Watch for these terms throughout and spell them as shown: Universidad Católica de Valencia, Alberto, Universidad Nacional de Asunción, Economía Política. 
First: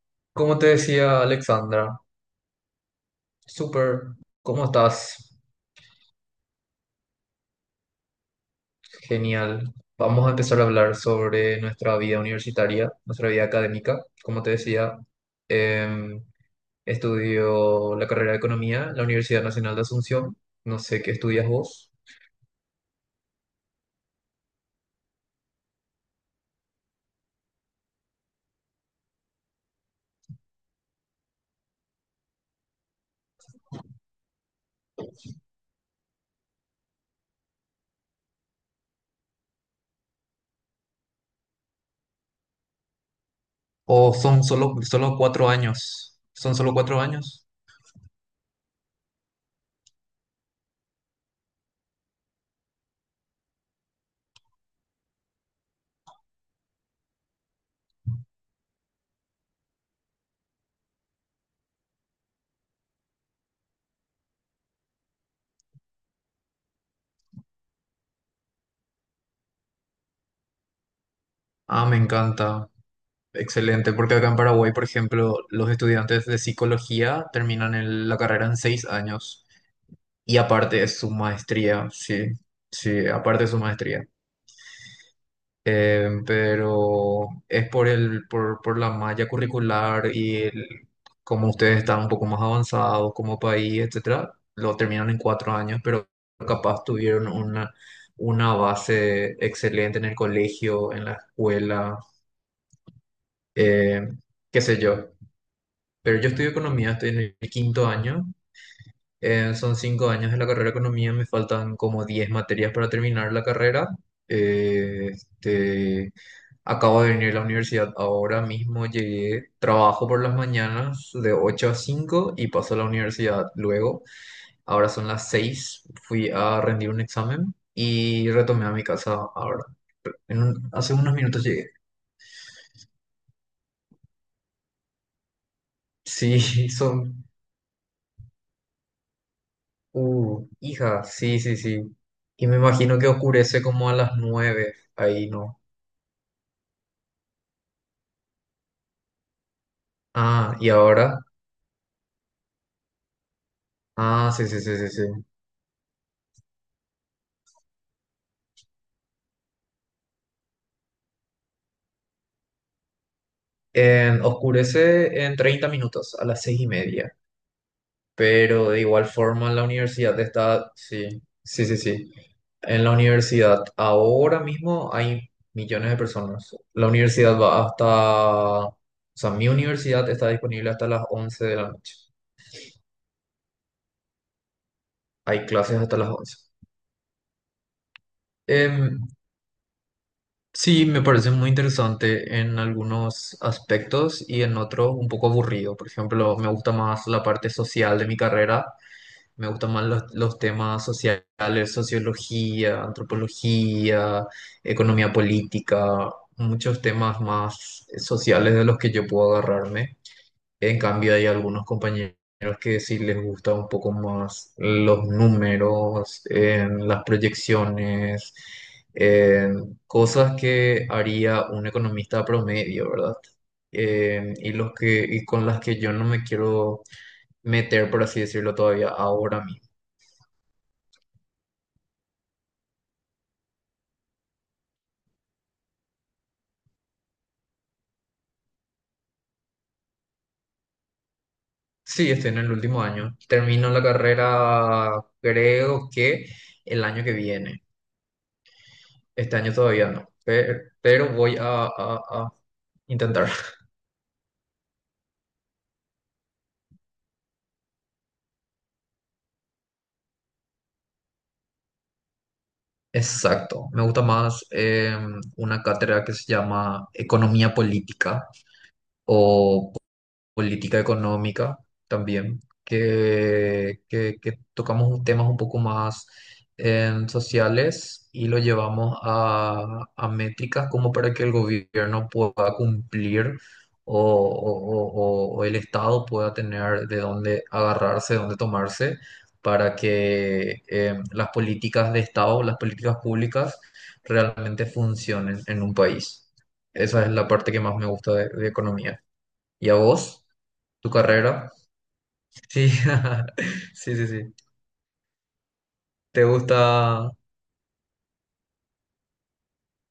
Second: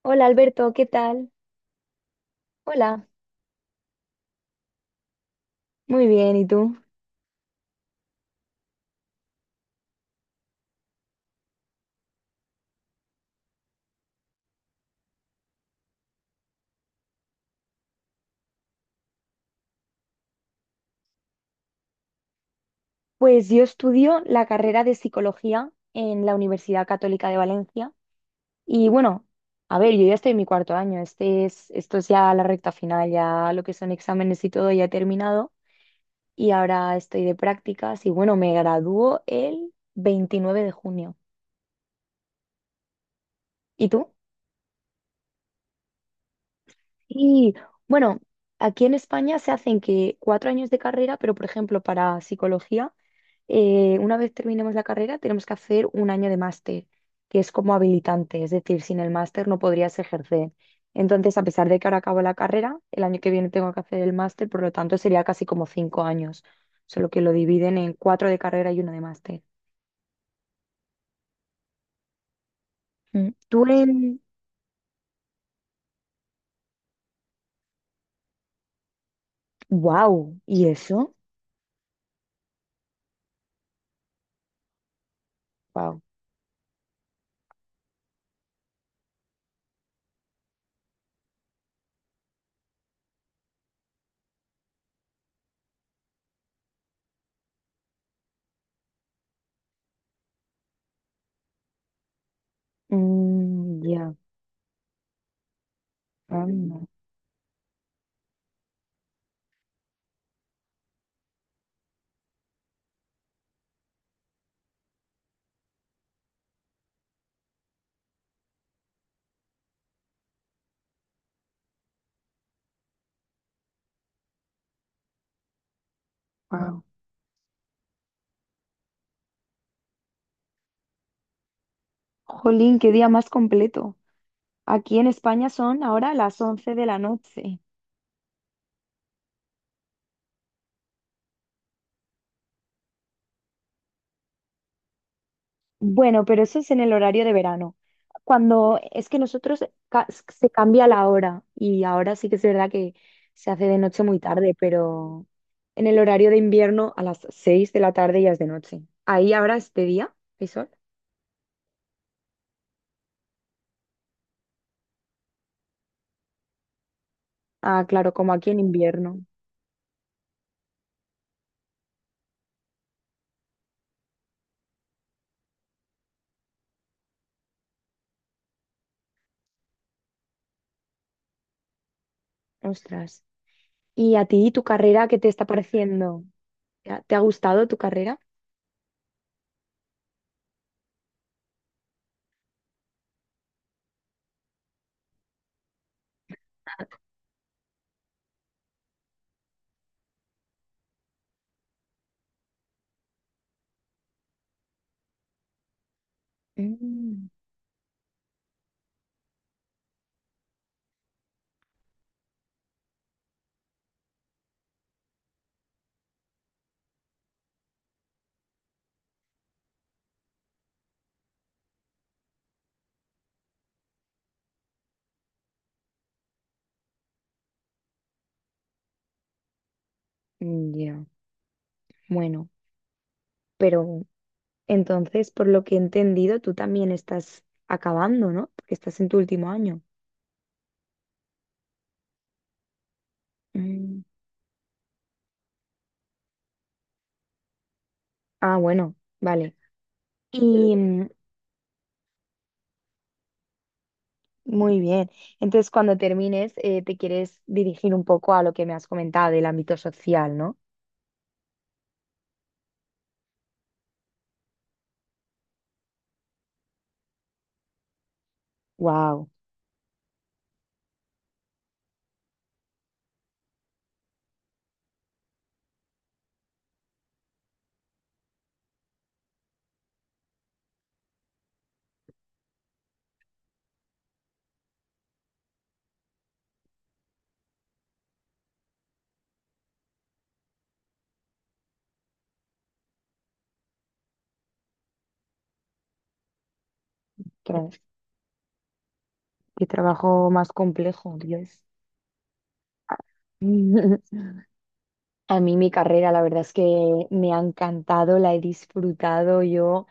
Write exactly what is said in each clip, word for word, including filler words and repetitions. Hola Como te Alberto, ¿qué decía tal? Alexandra, Hola, súper, ¿cómo estás? muy bien, ¿y tú? Genial. Vamos a empezar a hablar sobre nuestra vida universitaria, nuestra vida académica. Como te decía, em, estudio la carrera de Economía en la Universidad Nacional de Asunción. No sé qué estudias vos. Pues yo estudio la carrera de psicología en la Universidad Católica de Valencia y bueno, a ver, yo ya estoy en mi cuarto año, este es, esto es ya la recta final, ya lo que son exámenes y todo ya he terminado y ahora estoy de prácticas y bueno, me gradúo el veintinueve de junio. ¿Y tú? ¿O son solo, solo cuatro años? ¿Son solo cuatro años? Y bueno, aquí en España se hacen que cuatro años de carrera, pero por ejemplo para psicología, eh, una vez terminemos la carrera tenemos que hacer un año de máster, que es como habilitante, es decir, sin el máster no podrías ejercer. Entonces, a pesar de que ahora acabo la carrera, el año que viene tengo que hacer el máster, por lo tanto sería casi como cinco años, solo que lo dividen en cuatro de carrera y uno de máster. Ah, me encanta. Mm. Tú Excelente, porque en... acá en Paraguay, por ejemplo, los estudiantes de psicología terminan el- la carrera en seis años. Y ¡Wow! ¿Y aparte de su eso? maestría, sí, sí, aparte de su maestría. ¡Wow! Eh, pero es por el, por, por la malla curricular y el, como ustedes están un poco más avanzados como país, etcétera, lo terminan en cuatro años, pero capaz tuvieron una, una base excelente en el colegio, en la escuela, Mm, eh, ya. qué sé yo. Pero yo estudio Anda. economía, estoy en el quinto año. Eh, son cinco años de la carrera de economía, me faltan como diez materias para terminar la carrera. Eh, este, acabo de venir a la universidad ahora mismo, llegué, trabajo por las mañanas de ocho a cinco y paso a la universidad luego. Ahora son las seis. Fui a Guau. rendir un examen y retomé a mi casa ahora. En un- hace unos minutos llegué. Jolín, qué día más completo. Aquí en España son ahora las Sí, once de la son. noche. Uh, hija, sí, sí, sí. Y me imagino que oscurece como a las nueve ahí, ¿no? Bueno, pero eso es en el horario de verano. Cuando es que nosotros ca- se Ah, y cambia la ahora. hora y ahora sí que es verdad que se hace de noche muy Ah, sí, tarde, sí, sí, sí, sí. pero en el horario de invierno a las seis de la tarde ya es de noche. Ahí ahora es de día, ¿hay sol? En- oscurece en treinta minutos, a las seis y media. Ah, claro, como aquí en Pero de igual invierno. forma en la universidad está. Sí, sí, sí, sí. En la universidad ahora mismo hay millones de personas. La universidad va hasta. O sea, mi universidad está disponible hasta las once de la noche. Ostras. ¿Y a ti tu carrera qué te Hay está clases hasta las pareciendo? once. ¿Te ha te ha gustado tu carrera? Em, Sí, me parece muy interesante en algunos aspectos y en otros un poco aburrido. Por ejemplo, me gusta más la parte social de mi carrera, me gustan más los, los temas sociales, sociología, antropología, economía política, muchos temas Mm, más sociales de los que yo puedo agarrarme. En cambio, hay algunos compañeros que sí les gusta un poco más los números, en las proyecciones, en cosas que haría un economista promedio, ¿verdad? Eh, y los que, y con las que yo no me quiero meter, por así decirlo, todavía ahora mismo. ya, bueno. Pero entonces, por lo que he entendido, tú también estás acabando, ¿no? Porque estás en tu último año. Sí, estoy en el último año. Termino la Mm. carrera, creo que el año que viene. Ah, bueno, Este año vale. todavía no, pe- Y mm, pero voy a, a- a intentar. muy bien. Entonces, cuando termines, eh, te quieres dirigir un poco a lo que me has comentado del ámbito social, ¿no? Exacto. Me gusta más eh, una cátedra que se llama Economía Política Wow, o política económica también, que, que- que tocamos un- temas un poco más em, sociales y lo llevamos a, a métricas como para que el gobierno pueda cumplir o, o- o- o el Estado pueda tener de dónde agarrarse, de dónde tomarse, para que em, las políticas de Estado, las políticas públicas realmente funcionen en un país. Esa es la parte que más qué me gusta de de economía. ¿Y a vos? trabajo más ¿Tu complejo, carrera? Dios. Sí, sí, sí, sí. A mí mi carrera, la ¿Te verdad es que gusta? me ha encantado, la he disfrutado yo.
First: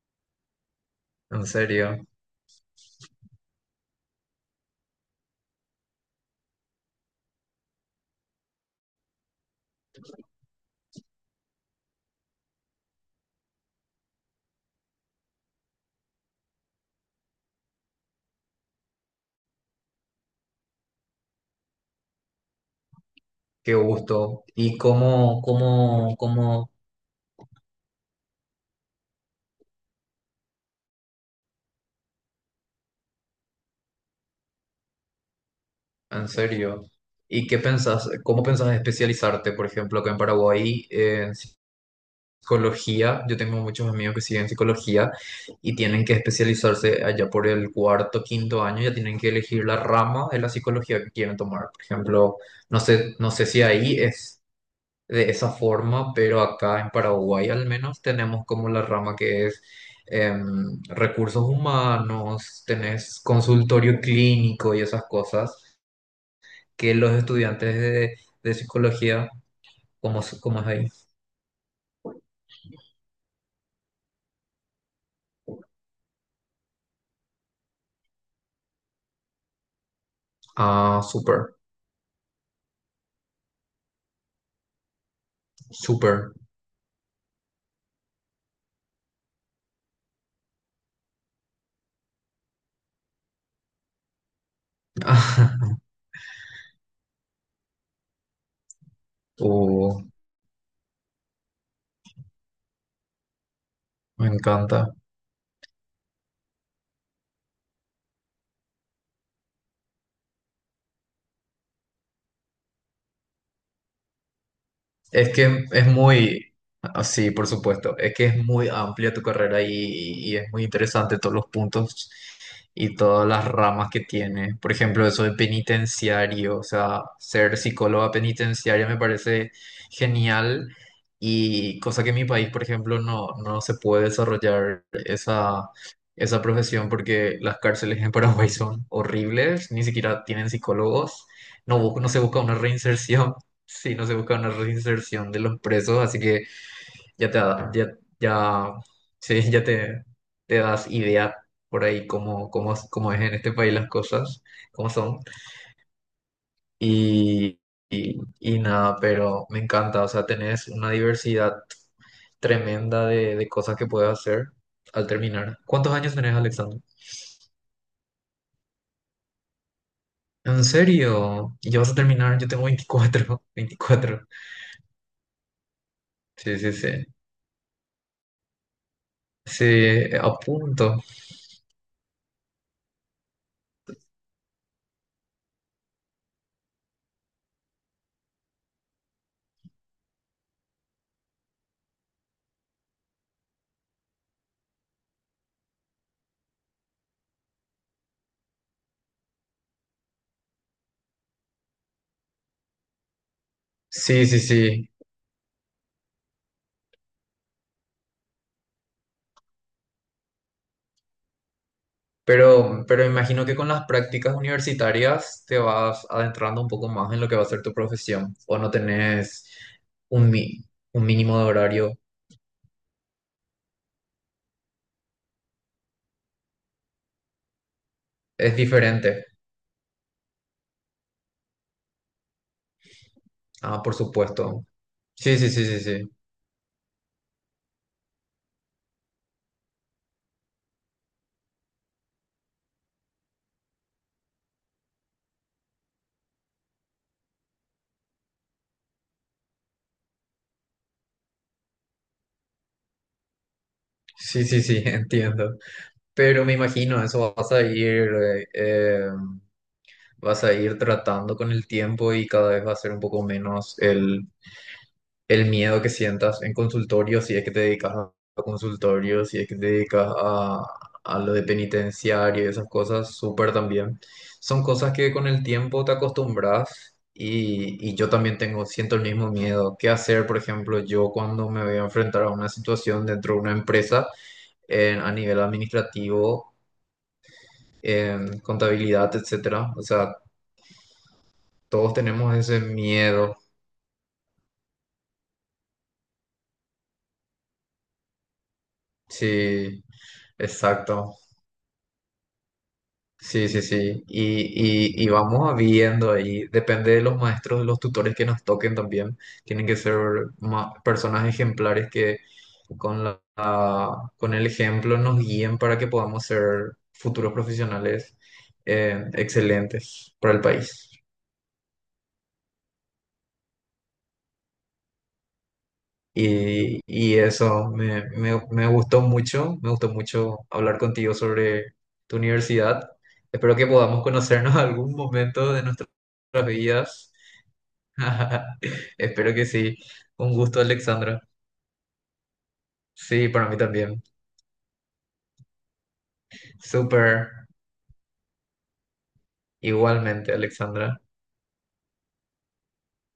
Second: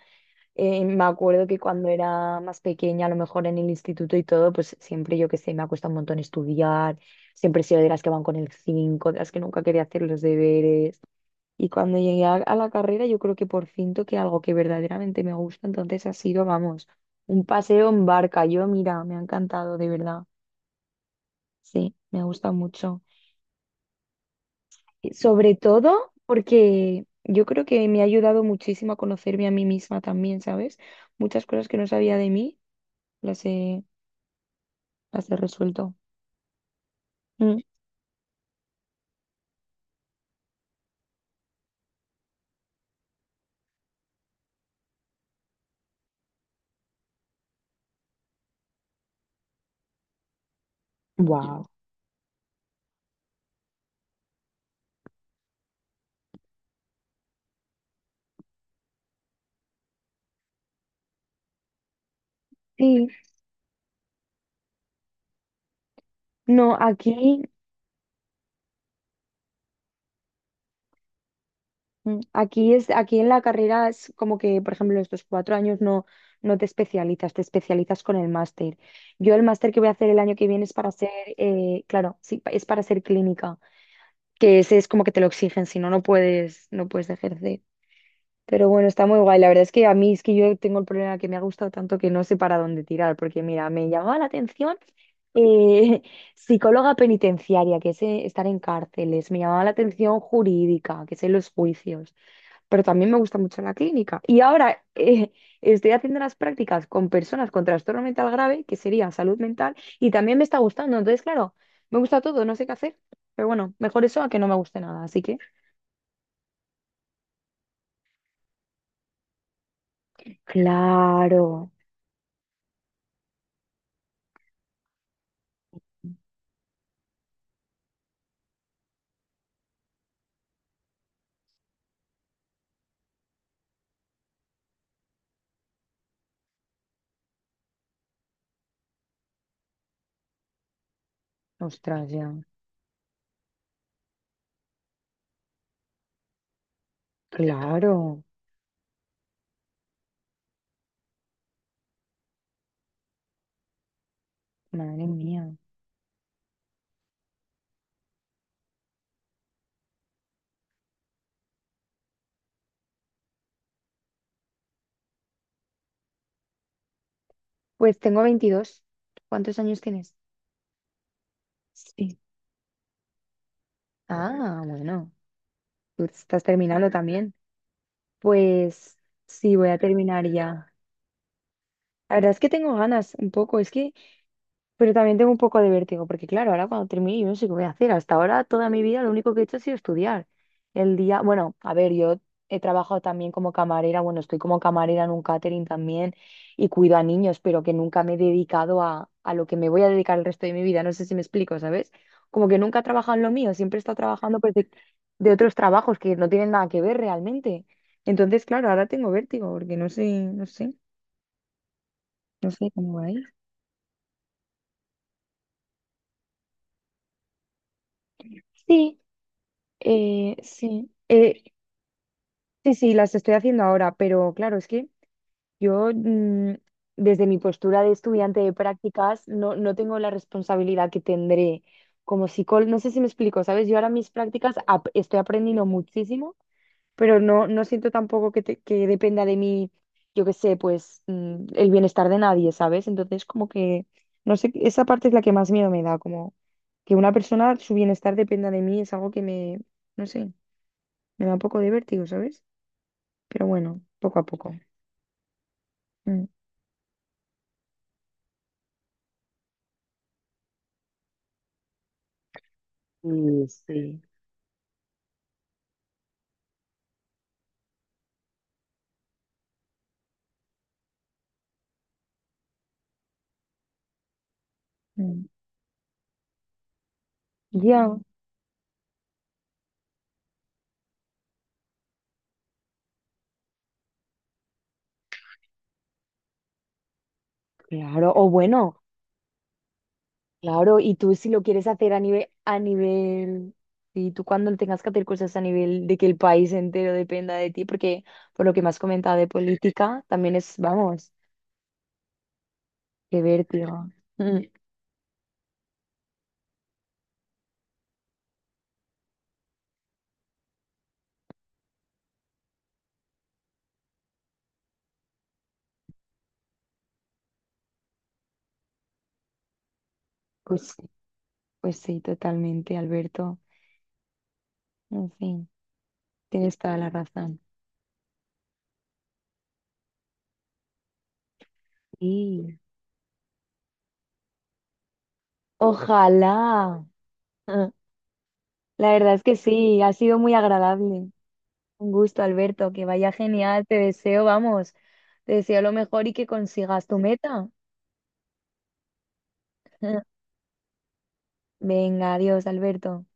Eh, me ¿En acuerdo que cuando serio, era más pequeña, a lo mejor en el instituto y todo, pues siempre yo que sé, me ha costado un montón estudiar, siempre he sido de las que van con el cinco de las que nunca quería hacer los deberes. Y cuando llegué a, a la carrera, yo creo que por fin toqué algo que verdaderamente me gusta, entonces ha sido, vamos, un paseo en barca. Yo, mira, me ha encantado, de verdad. Sí, me gusta mucho. qué gusto? ¿Y Y cómo, sobre todo cómo, cómo, porque yo creo que me ha ayudado muchísimo a conocerme a mí misma también, ¿sabes? Muchas cosas que no sabía de mí. Las he, Ya se resuelto. en serio? ¿Y qué Mm. pensás, cómo pensás especializarte? Por ejemplo, acá en Paraguay, eh, en psicología, yo tengo muchos amigos que siguen psicología y tienen que especializarse allá por el cuarto, quinto año, ya tienen que elegir la rama de la psicología que quieren Wow. tomar. Por ejemplo, no sé, no sé si ahí es de esa forma, pero acá en Paraguay al menos tenemos como la rama que es em, recursos humanos, Sí, tenés consultorio clínico y esas cosas no, que los aquí, estudiantes de, de psicología. ¿Cómo, es- cómo es ahí? mm, aquí es, aquí en la carrera es como que, por ejemplo, estos cuatro años no, no te especializas, te especializas con el máster. Yo el máster que voy a hacer el año que viene es para Ah, ser, súper, eh, claro, sí, pa- es para ser clínica, que ese es como que te lo exigen, si no, no súper. puedes, no puedes ejercer. Pero bueno, está muy guay. La verdad es que a mí es que yo tengo el problema que me ha gustado tanto que no sé para dónde tirar, porque mira, me llamaba la atención. Eh, Psicóloga penitenciaria, que es eh, estar en cárceles. Me llamaba la Uh, atención jurídica, que es en los juicios. Pero también me gusta mucho la clínica. Me Y encanta. ahora eh, estoy haciendo las prácticas con personas con trastorno mental grave, que sería salud mental, y también me está gustando. Entonces, claro, me gusta todo, no sé qué hacer. Pero bueno, mejor eso a que no me guste nada. Así Es que, que es muy, ah, sí, por supuesto, es que es muy amplia tu carrera y, y es muy interesante todos los claro. puntos y todas las ramas que tiene. Por ejemplo, eso de penitenciario, o sea, ser psicóloga penitenciaria me parece genial, y cosa que en mi país, por ejemplo, no, no se puede desarrollar esa, esa profesión porque las cárceles en Paraguay son horribles, ni siquiera tienen psicólogos. No, bu- no Ostras, se ya. busca una reinserción. Sí, no se busca una reinserción de los presos, así que ya te da, ya, Claro. ya, sí, ya te, te das idea por ahí cómo, cómo, cómo es en este país las cosas, cómo Madre son. mía. Y, y, y nada, pero me encanta, o sea, tenés una diversidad tremenda de, de cosas que puedes hacer al terminar. ¿Cuántos años tenés, Alexander? Pues tengo veintidós. ¿Cuántos años tienes? ¿En serio? ¿Y ya vas a Sí. terminar? Yo tengo veinticuatro veinticuatro. Ah, bueno. Tú estás Sí, sí, terminando sí. también. Pues sí, Sí, voy a terminar a ya. punto. La verdad es que tengo ganas un poco. Es que, pero también tengo un poco de vértigo, porque claro, ahora cuando termine yo no sé qué voy a hacer. Hasta ahora toda mi vida lo único que he hecho ha sido estudiar. El día, bueno, a ver, yo he trabajado también como camarera, bueno, estoy como camarera en un catering también y cuido a niños, pero que nunca me he dedicado a, a lo que me voy a dedicar el resto de mi vida. No sé si me explico, ¿sabes? Como que nunca he trabajado en lo mío, siempre he estado Sí, sí, trabajando pues, de, sí. de otros trabajos que no tienen nada que ver realmente. Entonces, claro, ahora tengo vértigo, porque no sé, no sé, no sé Pero, cómo va pero a ir. imagino que con las prácticas universitarias te vas adentrando un poco más en lo que va a ser tu profesión, o no Sí, tenés un, eh, mi- sí. un mínimo Eh, de horario. Sí, sí, las estoy haciendo ahora, pero claro, es que yo mm, desde mi postura de estudiante de Es diferente. prácticas no, no tengo la responsabilidad que tendré como psicólogo. No sé si me explico, ¿sabes? Yo Ah, ahora por mis prácticas supuesto. ap- estoy Sí, sí, aprendiendo sí, sí, sí. muchísimo, pero no, no siento tampoco que, te- que dependa de mí, yo qué sé, pues mm, el bienestar de nadie, ¿sabes? Entonces como que, no sé, esa parte es la que más miedo me da, como que una persona, su bienestar dependa de mí, es algo que me, no sé, me da un poco de vértigo, ¿sabes? Pero bueno, poco a Sí, poco. sí, sí, entiendo. Mm, Pero me imagino, eso vas a ir, eh, eh, vas a ir tratando con el tiempo y cada vez va a ser un poco menos el miedo que sientas en consultorio, si es que te dedicas a a consultorio, si es que te dedicas a, a lo de penitenciario y esas cosas, súper también. Son cosas que mm. con el tiempo te acostumbras, y, y Ya, yo también tengo, siento el mismo miedo. ¿Qué hacer, por ejemplo, yo cuando me voy a enfrentar a una situación dentro de una empresa en- a nivel administrativo, claro, o en bueno, contabilidad, etcétera? O sea, claro, y tú si lo quieres hacer todos a nivel, tenemos a ese miedo. nivel, y tú cuando tengas que hacer cosas a nivel de que el país entero dependa de ti, porque por lo que me has comentado de Sí, política, también es, vamos, exacto. qué Sí, sí, vértigo. sí. Y, Mm, y, y vamos viendo ahí. Depende de los maestros, de los tutores que nos toquen también. Tienen que ser ma- personas ejemplares que con la, la- con el ejemplo nos guíen para que podamos ser futuros profesionales, eh, excelentes para el pues sí, país. pues sí, totalmente, Alberto. En fin, tienes toda Y, la y razón. eso me, me, me gustó mucho. Me gustó mucho hablar contigo sobre tu Sí, universidad. Espero que podamos conocernos algún momento de nuestras ojalá. vidas. Ah, la verdad es Espero que que sí. sí, ha sido muy Un gusto, agradable. Alexandra. Un gusto, Alberto, que vaya Sí, para mí genial, te también. deseo, vamos, te deseo lo mejor y que consigas tu Súper. meta. Igualmente, Alexandra. Venga, adiós, Alberto.